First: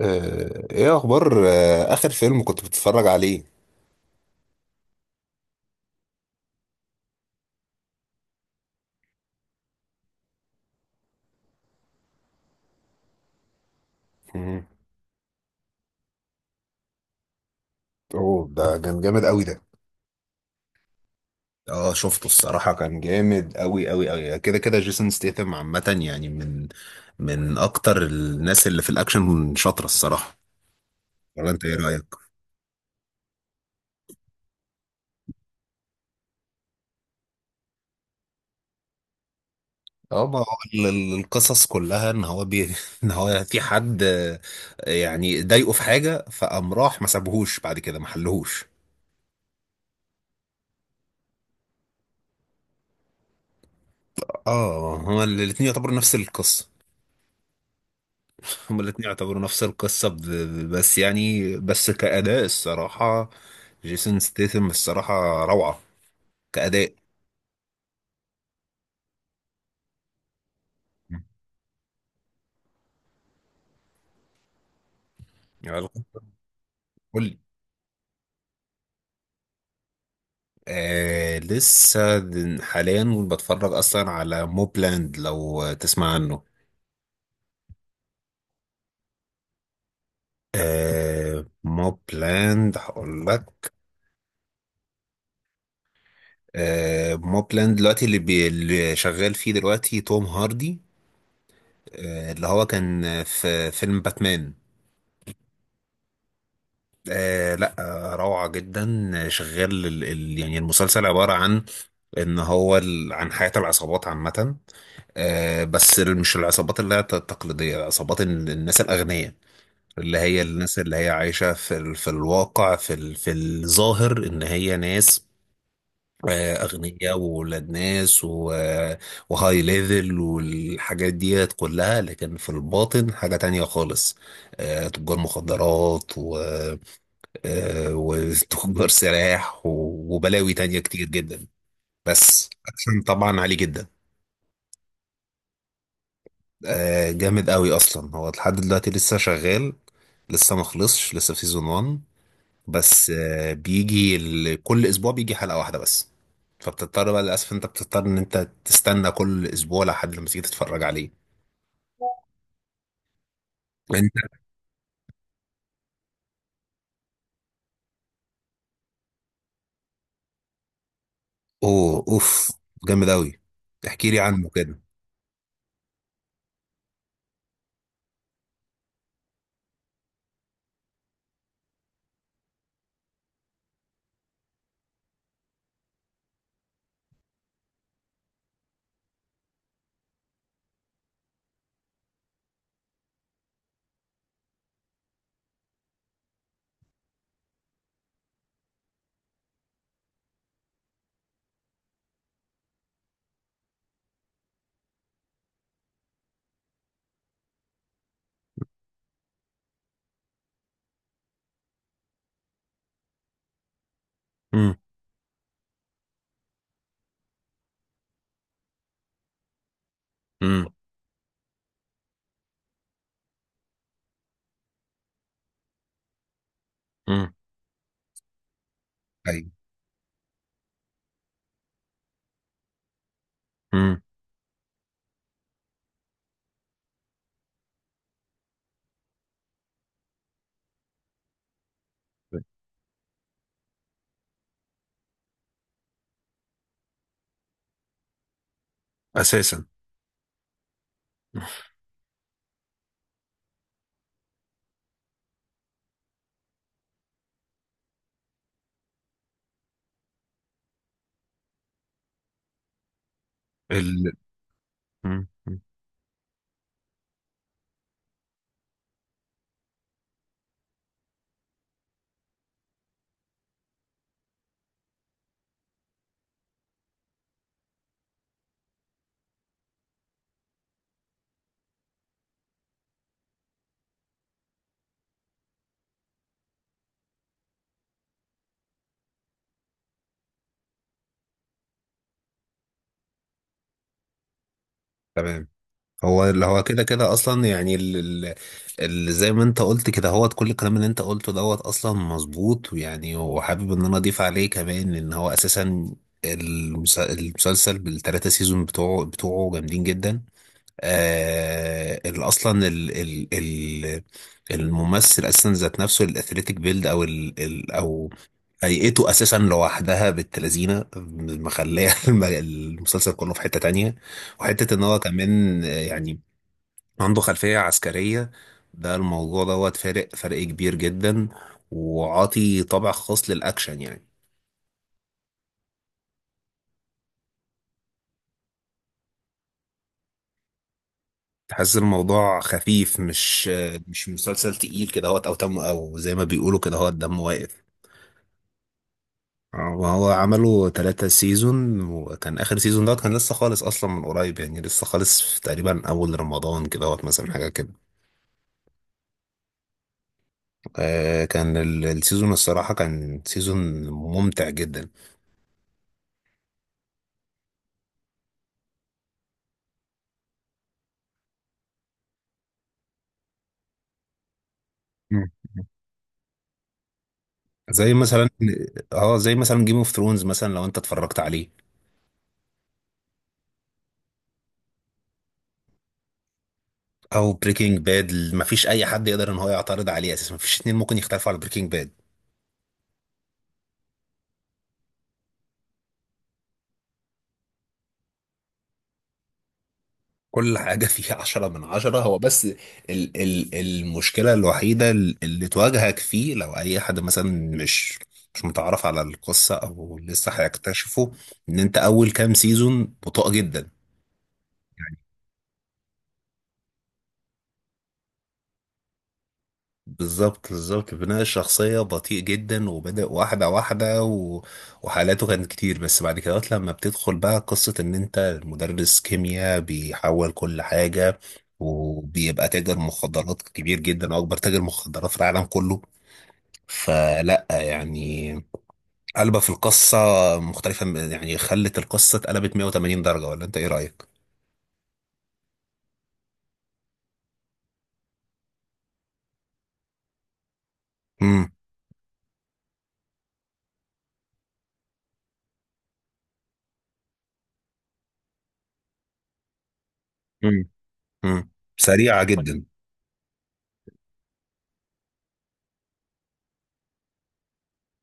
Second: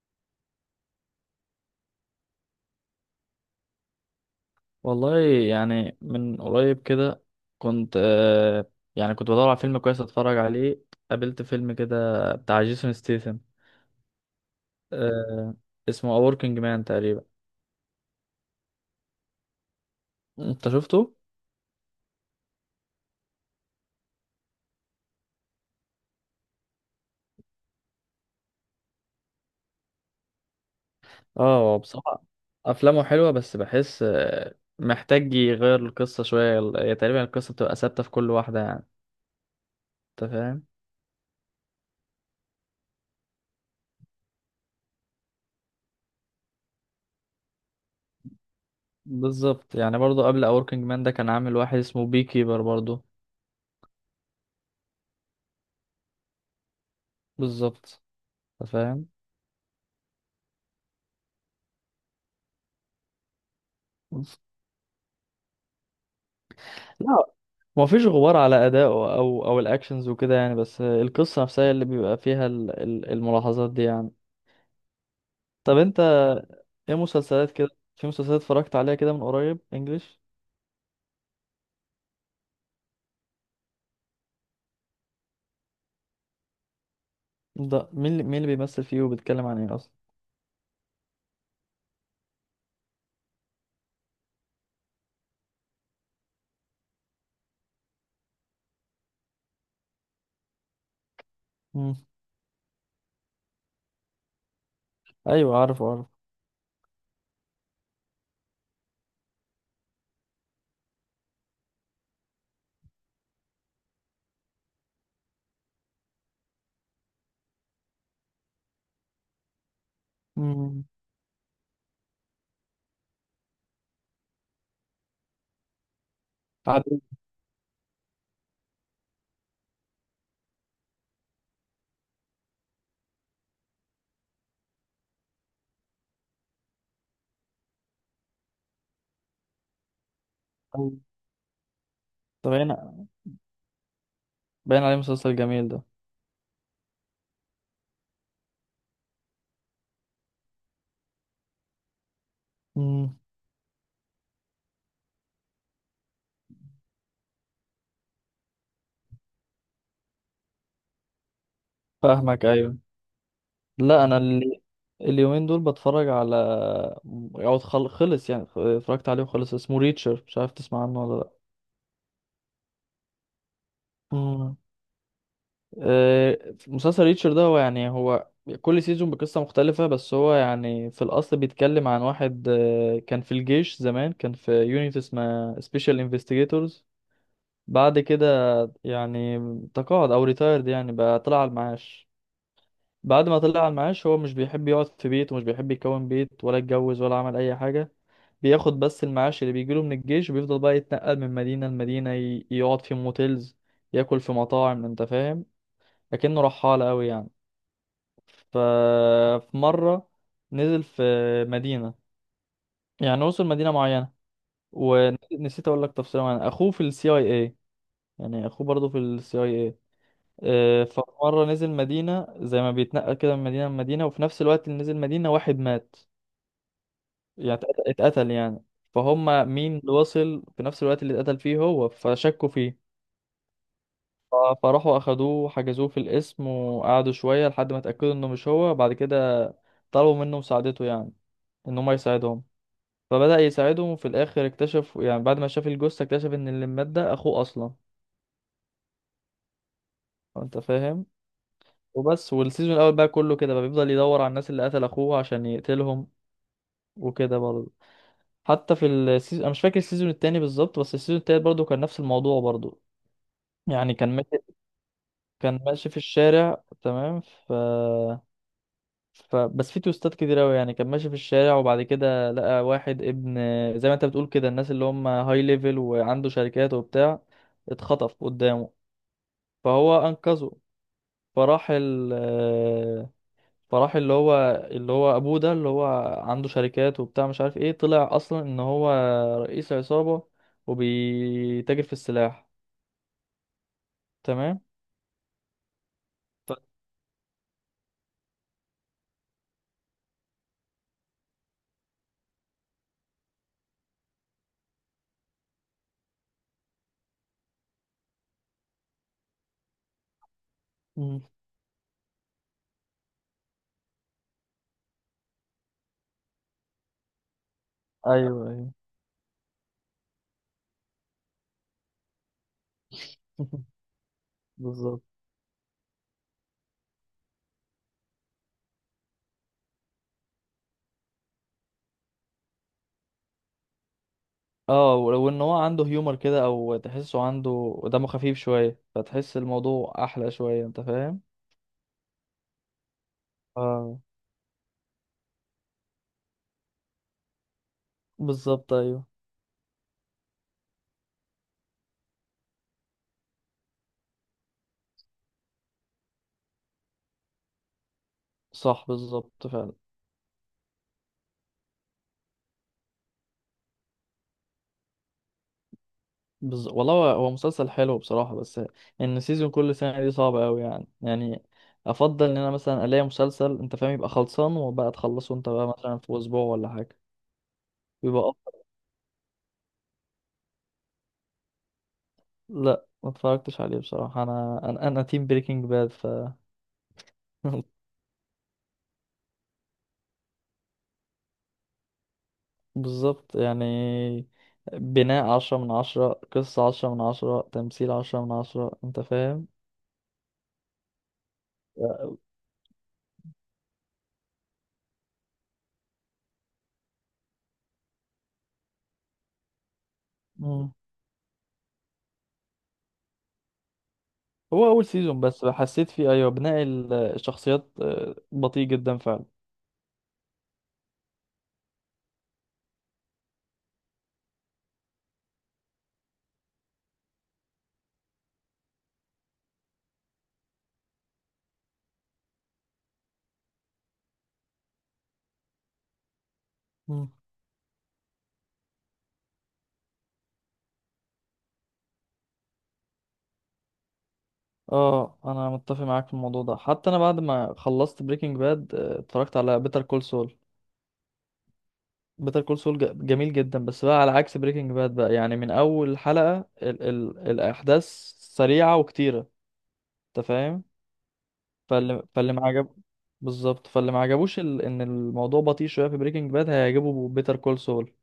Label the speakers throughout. Speaker 1: ايه اخبار؟ اخر فيلم كنت بتتفرج عليه؟
Speaker 2: والله، يعني من قريب كده. كنت يعني بدور على فيلم كويس اتفرج عليه. قابلت فيلم كده بتاع جيسون ستيثم،
Speaker 1: مم.
Speaker 2: آه اسمه A Working Man تقريبا.
Speaker 1: اوه ده كان جامد قوي ده.
Speaker 2: انت شفته؟
Speaker 1: اه شفته، الصراحة كان جامد قوي قوي قوي كده. جيسون ستيثم عامة يعني من اكتر الناس اللي في الاكشن شاطرة الصراحة. ولا
Speaker 2: اه،
Speaker 1: انت ايه
Speaker 2: هو
Speaker 1: رأيك؟
Speaker 2: بصراحة افلامه حلوة، بس بحس محتاج يغير القصة شوية. هي تقريبا القصة بتبقى ثابتة في كل واحدة يعني.
Speaker 1: اه،
Speaker 2: انت
Speaker 1: ما هو
Speaker 2: فاهم؟
Speaker 1: القصص كلها ان هو ان هو في حد، يعني ضايقه في حاجة، فقام راح ما سابهوش، بعد كده ما حلهوش.
Speaker 2: بالظبط، يعني برضه قبل A Working Man ده كان عامل واحد اسمه بي كيبر برضه.
Speaker 1: اه، هو الاتنين يعتبروا نفس القصة.
Speaker 2: بالظبط. انت
Speaker 1: هما الاتنين
Speaker 2: فاهم؟
Speaker 1: يعتبروا نفس القصة، بس كأداء الصراحة جيسون ستيثم الصراحة روعة كأداء.
Speaker 2: لا، ما فيش غبار على أدائه أو الأكشنز وكده يعني، بس القصة نفسها هي اللي بيبقى فيها الملاحظات دي يعني. طب
Speaker 1: يعني
Speaker 2: أنت، إيه
Speaker 1: قول لي.
Speaker 2: مسلسلات كده؟ في مسلسلات اتفرجت عليها كده من قريب إنجليش؟
Speaker 1: آه، لسه حاليا بتفرج أصلا على موبلاند، لو تسمع عنه.
Speaker 2: ده مين اللي بيمثل فيه وبيتكلم عن إيه أصلا؟
Speaker 1: آه، موبلاند هقول لك. آه، موبلاند دلوقتي اللي شغال فيه دلوقتي توم هاردي،
Speaker 2: مم.
Speaker 1: آه اللي هو كان في فيلم باتمان.
Speaker 2: أيوه، عارفه عارفه.
Speaker 1: آه لا. آه، روعة جدا. آه، شغال ال ال يعني المسلسل عبارة عن ان هو عن حياة العصابات عامة. آه بس مش العصابات اللي هي التقليدية، عصابات الناس الأغنياء، اللي هي الناس
Speaker 2: مم.
Speaker 1: اللي هي عايشة في في الواقع، في في الظاهر ان هي ناس، آه،
Speaker 2: عارف.
Speaker 1: أغنياء وولاد ناس وهاي ليفل والحاجات ديت كلها، لكن في الباطن حاجة تانية خالص. آه، تجار مخدرات، آه، وتجار سلاح وبلاوي تانية
Speaker 2: أيوه.
Speaker 1: كتير جدا. بس
Speaker 2: ده باين،
Speaker 1: اكشن طبعا عالي جدا.
Speaker 2: باين عليه مسلسل جميل ده.
Speaker 1: آه، جامد قوي. اصلا هو لحد دلوقتي لسه شغال، لسه ما خلصش، لسه في سيزون 1. بس
Speaker 2: مم.
Speaker 1: آه، بيجي كل اسبوع بيجي حلقة واحدة بس. فبتضطر بقى للاسف، انت بتضطر ان انت تستنى كل اسبوع لحد لما تيجي تتفرج عليه.
Speaker 2: فاهمك، أيوه. لا
Speaker 1: انت.
Speaker 2: أنا، اليومين دول بتفرج على، أو خلص، يعني اتفرجت عليه وخلص، اسمه ريتشر، مش عارف تسمع عنه ولا لأ.
Speaker 1: اوه، اوف، جامد قوي. احكي لي عنه
Speaker 2: مم.
Speaker 1: كده.
Speaker 2: آه، مسلسل ريتشر ده، هو يعني كل سيزون بقصة مختلفة، بس هو يعني في الأصل بيتكلم عن واحد كان في الجيش زمان، كان في يونيت اسمها سبيشال انفستيجيتورز. بعد كده يعني تقاعد أو ريتايرد، يعني بقى طلع على المعاش. بعد ما طلع على المعاش، هو مش بيحب يقعد في بيت، ومش بيحب يكون بيت ولا يتجوز، ولا عمل أي حاجة. بياخد بس المعاش اللي بيجيله من الجيش، وبيفضل بقى يتنقل من مدينة لمدينة، يقعد في موتيلز، ياكل في مطاعم، انت فاهم. لكنه رحالة قوي يعني. ففي مرة نزل في مدينة، يعني وصل مدينة معينة.
Speaker 1: امم.
Speaker 2: ونسيت اقول لك تفصيلة معينة، اخوه في السي اي اي، يعني اخوه برضه في السي اي اي.
Speaker 1: امم.
Speaker 2: فمرة نزل مدينة زي ما بيتنقل كده من مدينة لمدينة، وفي نفس الوقت اللي نزل مدينة واحد مات،
Speaker 1: امم.
Speaker 2: يعني اتقتل يعني. فهم
Speaker 1: ايوه.
Speaker 2: مين اللي وصل في نفس الوقت اللي اتقتل فيه هو، فشكوا فيه.
Speaker 1: امم.
Speaker 2: ف- فراحوا اخدوه وحجزوه في القسم، وقعدوا شوية لحد ما اتأكدوا انه مش هو. بعد كده طلبوا منه مساعدته، يعني ان هم يساعدهم. فبدأ يساعدهم، وفي الآخر اكتشف، يعني بعد ما شاف الجثة اكتشف إن اللي مات ده أخوه أصلا.
Speaker 1: اساسا.
Speaker 2: أنت فاهم. وبس، والسيزون الأول بقى كله كده بقى بيفضل يدور على الناس اللي قتل أخوه عشان يقتلهم، وكده برضه. حتى في السيزون، أنا مش فاكر السيزون التاني بالظبط، بس السيزون التالت برضه كان نفس الموضوع برضه. يعني
Speaker 1: ال...
Speaker 2: كان ماشي،
Speaker 1: مم.
Speaker 2: كان ماشي في الشارع تمام. ف ف بس في توستات كتير أوي، يعني كان ماشي في الشارع وبعد كده لقى واحد ابن، زي ما أنت بتقول كده، الناس اللي هم هاي ليفل وعنده شركات وبتاع، اتخطف قدامه، فهو انقذه. فراح ال آه، فراح اللي هو ابوه ده، اللي هو عنده شركات وبتاع مش عارف ايه، طلع اصلا ان هو رئيس عصابة، وبيتاجر في السلاح. تمام.
Speaker 1: تمام. هو اللي
Speaker 2: ف...
Speaker 1: هو كده كده اصلا، يعني اللي زي ما انت قلت كده، هو كل الكلام اللي انت قلته دوت اصلا مظبوط، ويعني وحابب ان انا اضيف عليه كمان ان هو اساسا المسلسل بالثلاثه سيزون بتوعه بتوعه جامدين جدا.
Speaker 2: مم.
Speaker 1: آه ال- اصلا ال ال ال الممثل اساسا ذات نفسه، الاثليتيك بيلد او ال ال او
Speaker 2: ايوه ايوه.
Speaker 1: هيئته اساسا لوحدها بالتلازينه مخليه المسلسل كله في حته تانية. وحته ان هو
Speaker 2: بالظبط.
Speaker 1: كمان آه، يعني عنده خلفيه عسكريه، ده الموضوع دوت فارق فرق كبير جدا، وعاطي طابع خاص للاكشن يعني.
Speaker 2: اه، وان هو عنده هيومر كده، او تحسه عنده دمه خفيف شوية، فتحس الموضوع احلى شوية، انت فاهم.
Speaker 1: تحس الموضوع خفيف، مش آه،
Speaker 2: آه.
Speaker 1: مش مسلسل تقيل كده، هوت او تم، او زي ما بيقولوا كده، هوت دم واقف.
Speaker 2: بالظبط، ايوه.
Speaker 1: آه، وهو عملوا ثلاثة سيزون، وكان آخر سيزون دوت كان لسه خالص أصلا، من قريب يعني، لسه خالص في تقريبا أول رمضان كده، وقت مثلا حاجة كده.
Speaker 2: صح، بالظبط فعلا.
Speaker 1: آه، كان السيزون الصراحة كان سيزون ممتع جدا.
Speaker 2: والله هو، مسلسل حلو بصراحة. بس ان سيزون كل سنة دي صعبة قوي يعني، افضل ان انا مثلا الاقي مسلسل، انت فاهم، يبقى خلصان، وبقى
Speaker 1: مم.
Speaker 2: تخلصه انت بقى مثلا في اسبوع ولا حاجة،
Speaker 1: زي
Speaker 2: بيبقى
Speaker 1: مثلا.
Speaker 2: أفضل.
Speaker 1: اه زي مثلا جيم اوف ثرونز مثلا، لو انت اتفرجت عليه.
Speaker 2: لا ما اتفرجتش عليه بصراحة، أنا تيم بريكنج باد.
Speaker 1: او بريكنج باد، مفيش اي حد يقدر ان هو يعترض عليه اساسا، مفيش اتنين ممكن يختلفوا على بريكنج باد.
Speaker 2: بالظبط يعني، بناء عشرة من عشرة، قصة عشرة من عشرة، تمثيل عشرة من عشرة، انت فاهم.
Speaker 1: كل حاجة فيها عشرة من عشرة. هو بس ال ال المشكلة الوحيدة اللي تواجهك فيه، لو أي حد مثلا مش مش متعرف على القصة أو لسه
Speaker 2: مم.
Speaker 1: هيكتشفه، إن أنت أول كام سيزون بطيء جدا.
Speaker 2: هو اول سيزون بس حسيت فيه، ايوه، بناء الشخصيات بطيء جدا فعلا.
Speaker 1: بالظبط، بالظبط، بناء الشخصية بطيء جدا، وبدأ واحدة واحدة و... وحالاته كانت كتير. بس بعد كده لما بتدخل بقى قصة إن أنت مدرس كيمياء بيحول كل حاجة، وبيبقى تاجر مخدرات كبير جدا، أكبر تاجر مخدرات في العالم كله.
Speaker 2: مم.
Speaker 1: فلا يعني قلبة في القصة مختلفة، يعني خلت القصة اتقلبت 180 درجة. ولا أنت إيه رأيك؟
Speaker 2: اه، انا متفق معاك في الموضوع ده. حتى انا بعد ما خلصت بريكنج باد اتفرجت على بيتر كول سول.
Speaker 1: امم.
Speaker 2: بيتر كول سول جميل جدا، بس بقى على عكس بريكنج باد بقى، يعني من اول حلقة ال ال الاحداث سريعة وكتيرة، انت فاهم.
Speaker 1: مم. امم.
Speaker 2: فاللي
Speaker 1: سريعة
Speaker 2: فاللي ما
Speaker 1: جدا.
Speaker 2: عجب بالظبط، فاللي ما عجبوش ال ان الموضوع بطيء شوية في بريكنج باد، هيعجبه بيتر كول سول.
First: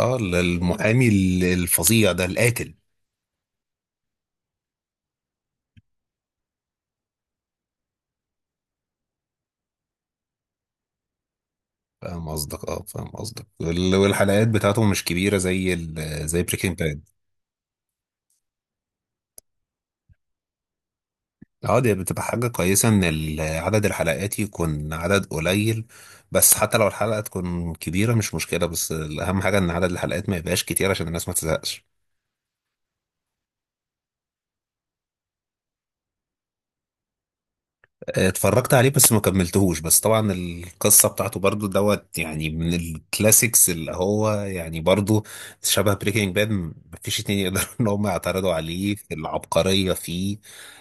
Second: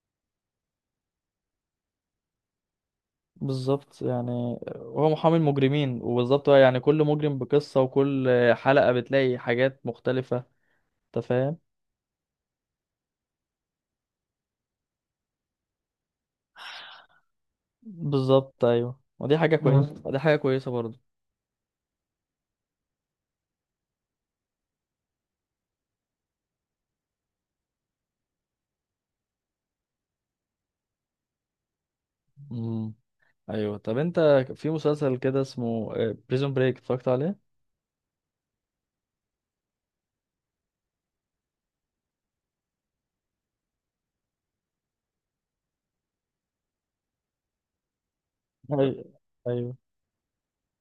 Speaker 1: اه، المحامي الفظيع ده القاتل.
Speaker 2: بالظبط، يعني هو محامي المجرمين، وبالظبط بقى يعني كل مجرم بقصة، وكل حلقة بتلاقي حاجات مختلفة، انت فاهم.
Speaker 1: فاهم قصدك، اه فاهم قصدك. والحلقات بتاعته مش كبيرة زي زي بريكنج باد.
Speaker 2: بالظبط، ايوه، ودي حاجه كويسه. مم. ودي حاجه كويسه برضو.
Speaker 1: اه دي بتبقى حاجة كويسة ان عدد الحلقات يكون عدد قليل. بس حتى لو الحلقة تكون كبيرة مش مشكلة، بس الأهم حاجة ان عدد الحلقات ما يبقاش كتير عشان الناس ما تزهقش.
Speaker 2: امم. ايوه. طب انت، في مسلسل كده اسمه بريزون بريك اتفرجت عليه؟
Speaker 1: اتفرجت عليه بس ما كملتهوش. بس طبعا القصة بتاعته برضو دوت يعني من الكلاسيكس، اللي هو يعني برضو شبه بريكنج باد. مفيش اتنين يقدروا ان هم يعترضوا عليه
Speaker 2: ايوه
Speaker 1: في
Speaker 2: ايوه.
Speaker 1: العبقرية فيه.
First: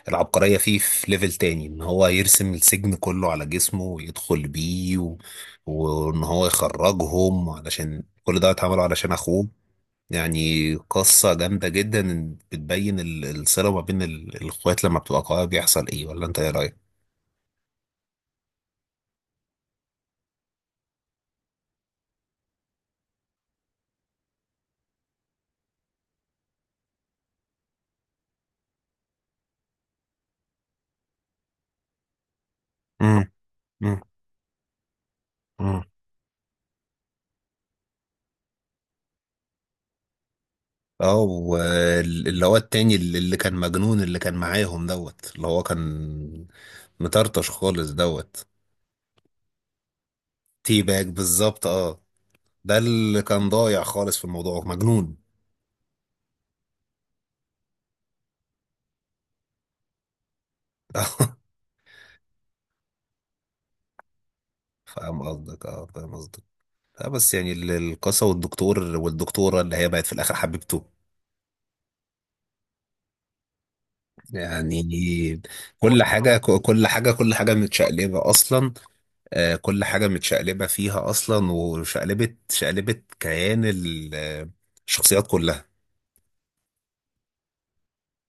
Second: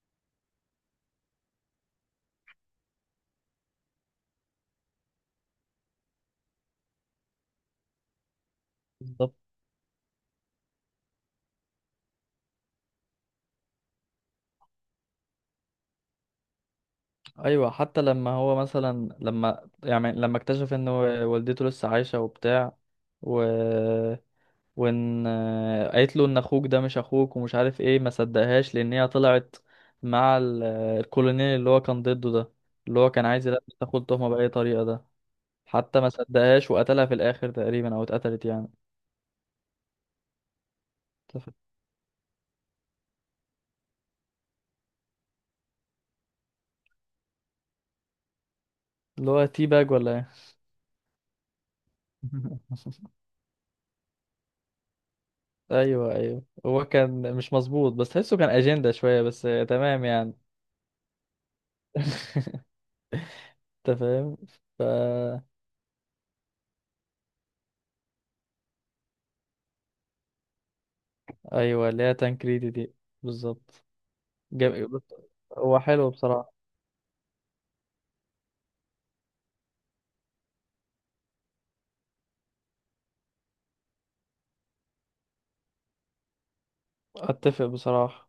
Speaker 1: العبقرية فيه في ليفل تاني، ان هو يرسم السجن كله على جسمه ويدخل بيه و... وان هو يخرجهم، علشان كل ده اتعمله علشان
Speaker 2: بالظبط،
Speaker 1: اخوه. يعني قصة جامدة جدا، بتبين الصلة ما بين الاخوات لما بتبقى قوية بيحصل ايه. ولا انت ايه رأيك؟
Speaker 2: ايوه. حتى لما هو مثلا لما يعني لما اكتشف ان والدته لسه عايشه وبتاع، و وان قالت له ان اخوك ده مش اخوك ومش عارف ايه، ما صدقهاش لان هي طلعت مع الكولونيل اللي هو كان ضده ده، اللي هو كان عايز يلبس
Speaker 1: مم.
Speaker 2: تاخد تهمه باي طريقه ده.
Speaker 1: مم.
Speaker 2: حتى ما صدقهاش وقتلها في الاخر تقريبا، او اتقتلت يعني.
Speaker 1: اه
Speaker 2: أنت فا-
Speaker 1: واللي هو التاني اللي كان مجنون، اللي كان معاهم دوت، اللي هو كان مطرطش خالص دوت.
Speaker 2: اللي هو تي باج ولا ايه؟
Speaker 1: تي باك بالظبط، اه، ده اللي كان ضايع خالص في الموضوع، مجنون.
Speaker 2: ايوه ايوه، هو كان مش مظبوط، بس تحسه كان اجنده شويه بس، تمام يعني. انت فاهم. ف
Speaker 1: فاهم قصدك، اه فاهم قصدك. اه بس يعني القصة، والدكتور والدكتورة اللي هي بقت في الآخر حبيبته
Speaker 2: ايوه، اللي هي تانكريدي دي. بالظبط.
Speaker 1: يعني.
Speaker 2: جم...
Speaker 1: هو
Speaker 2: هو
Speaker 1: كل
Speaker 2: حلو
Speaker 1: حاجة،
Speaker 2: بصراحه.
Speaker 1: كل حاجة متشقلبة أصلا. آه، كل حاجة متشقلبة فيها أصلا، وشقلبت، شقلبت كيان الشخصيات كلها.
Speaker 2: اتفق بصراحه.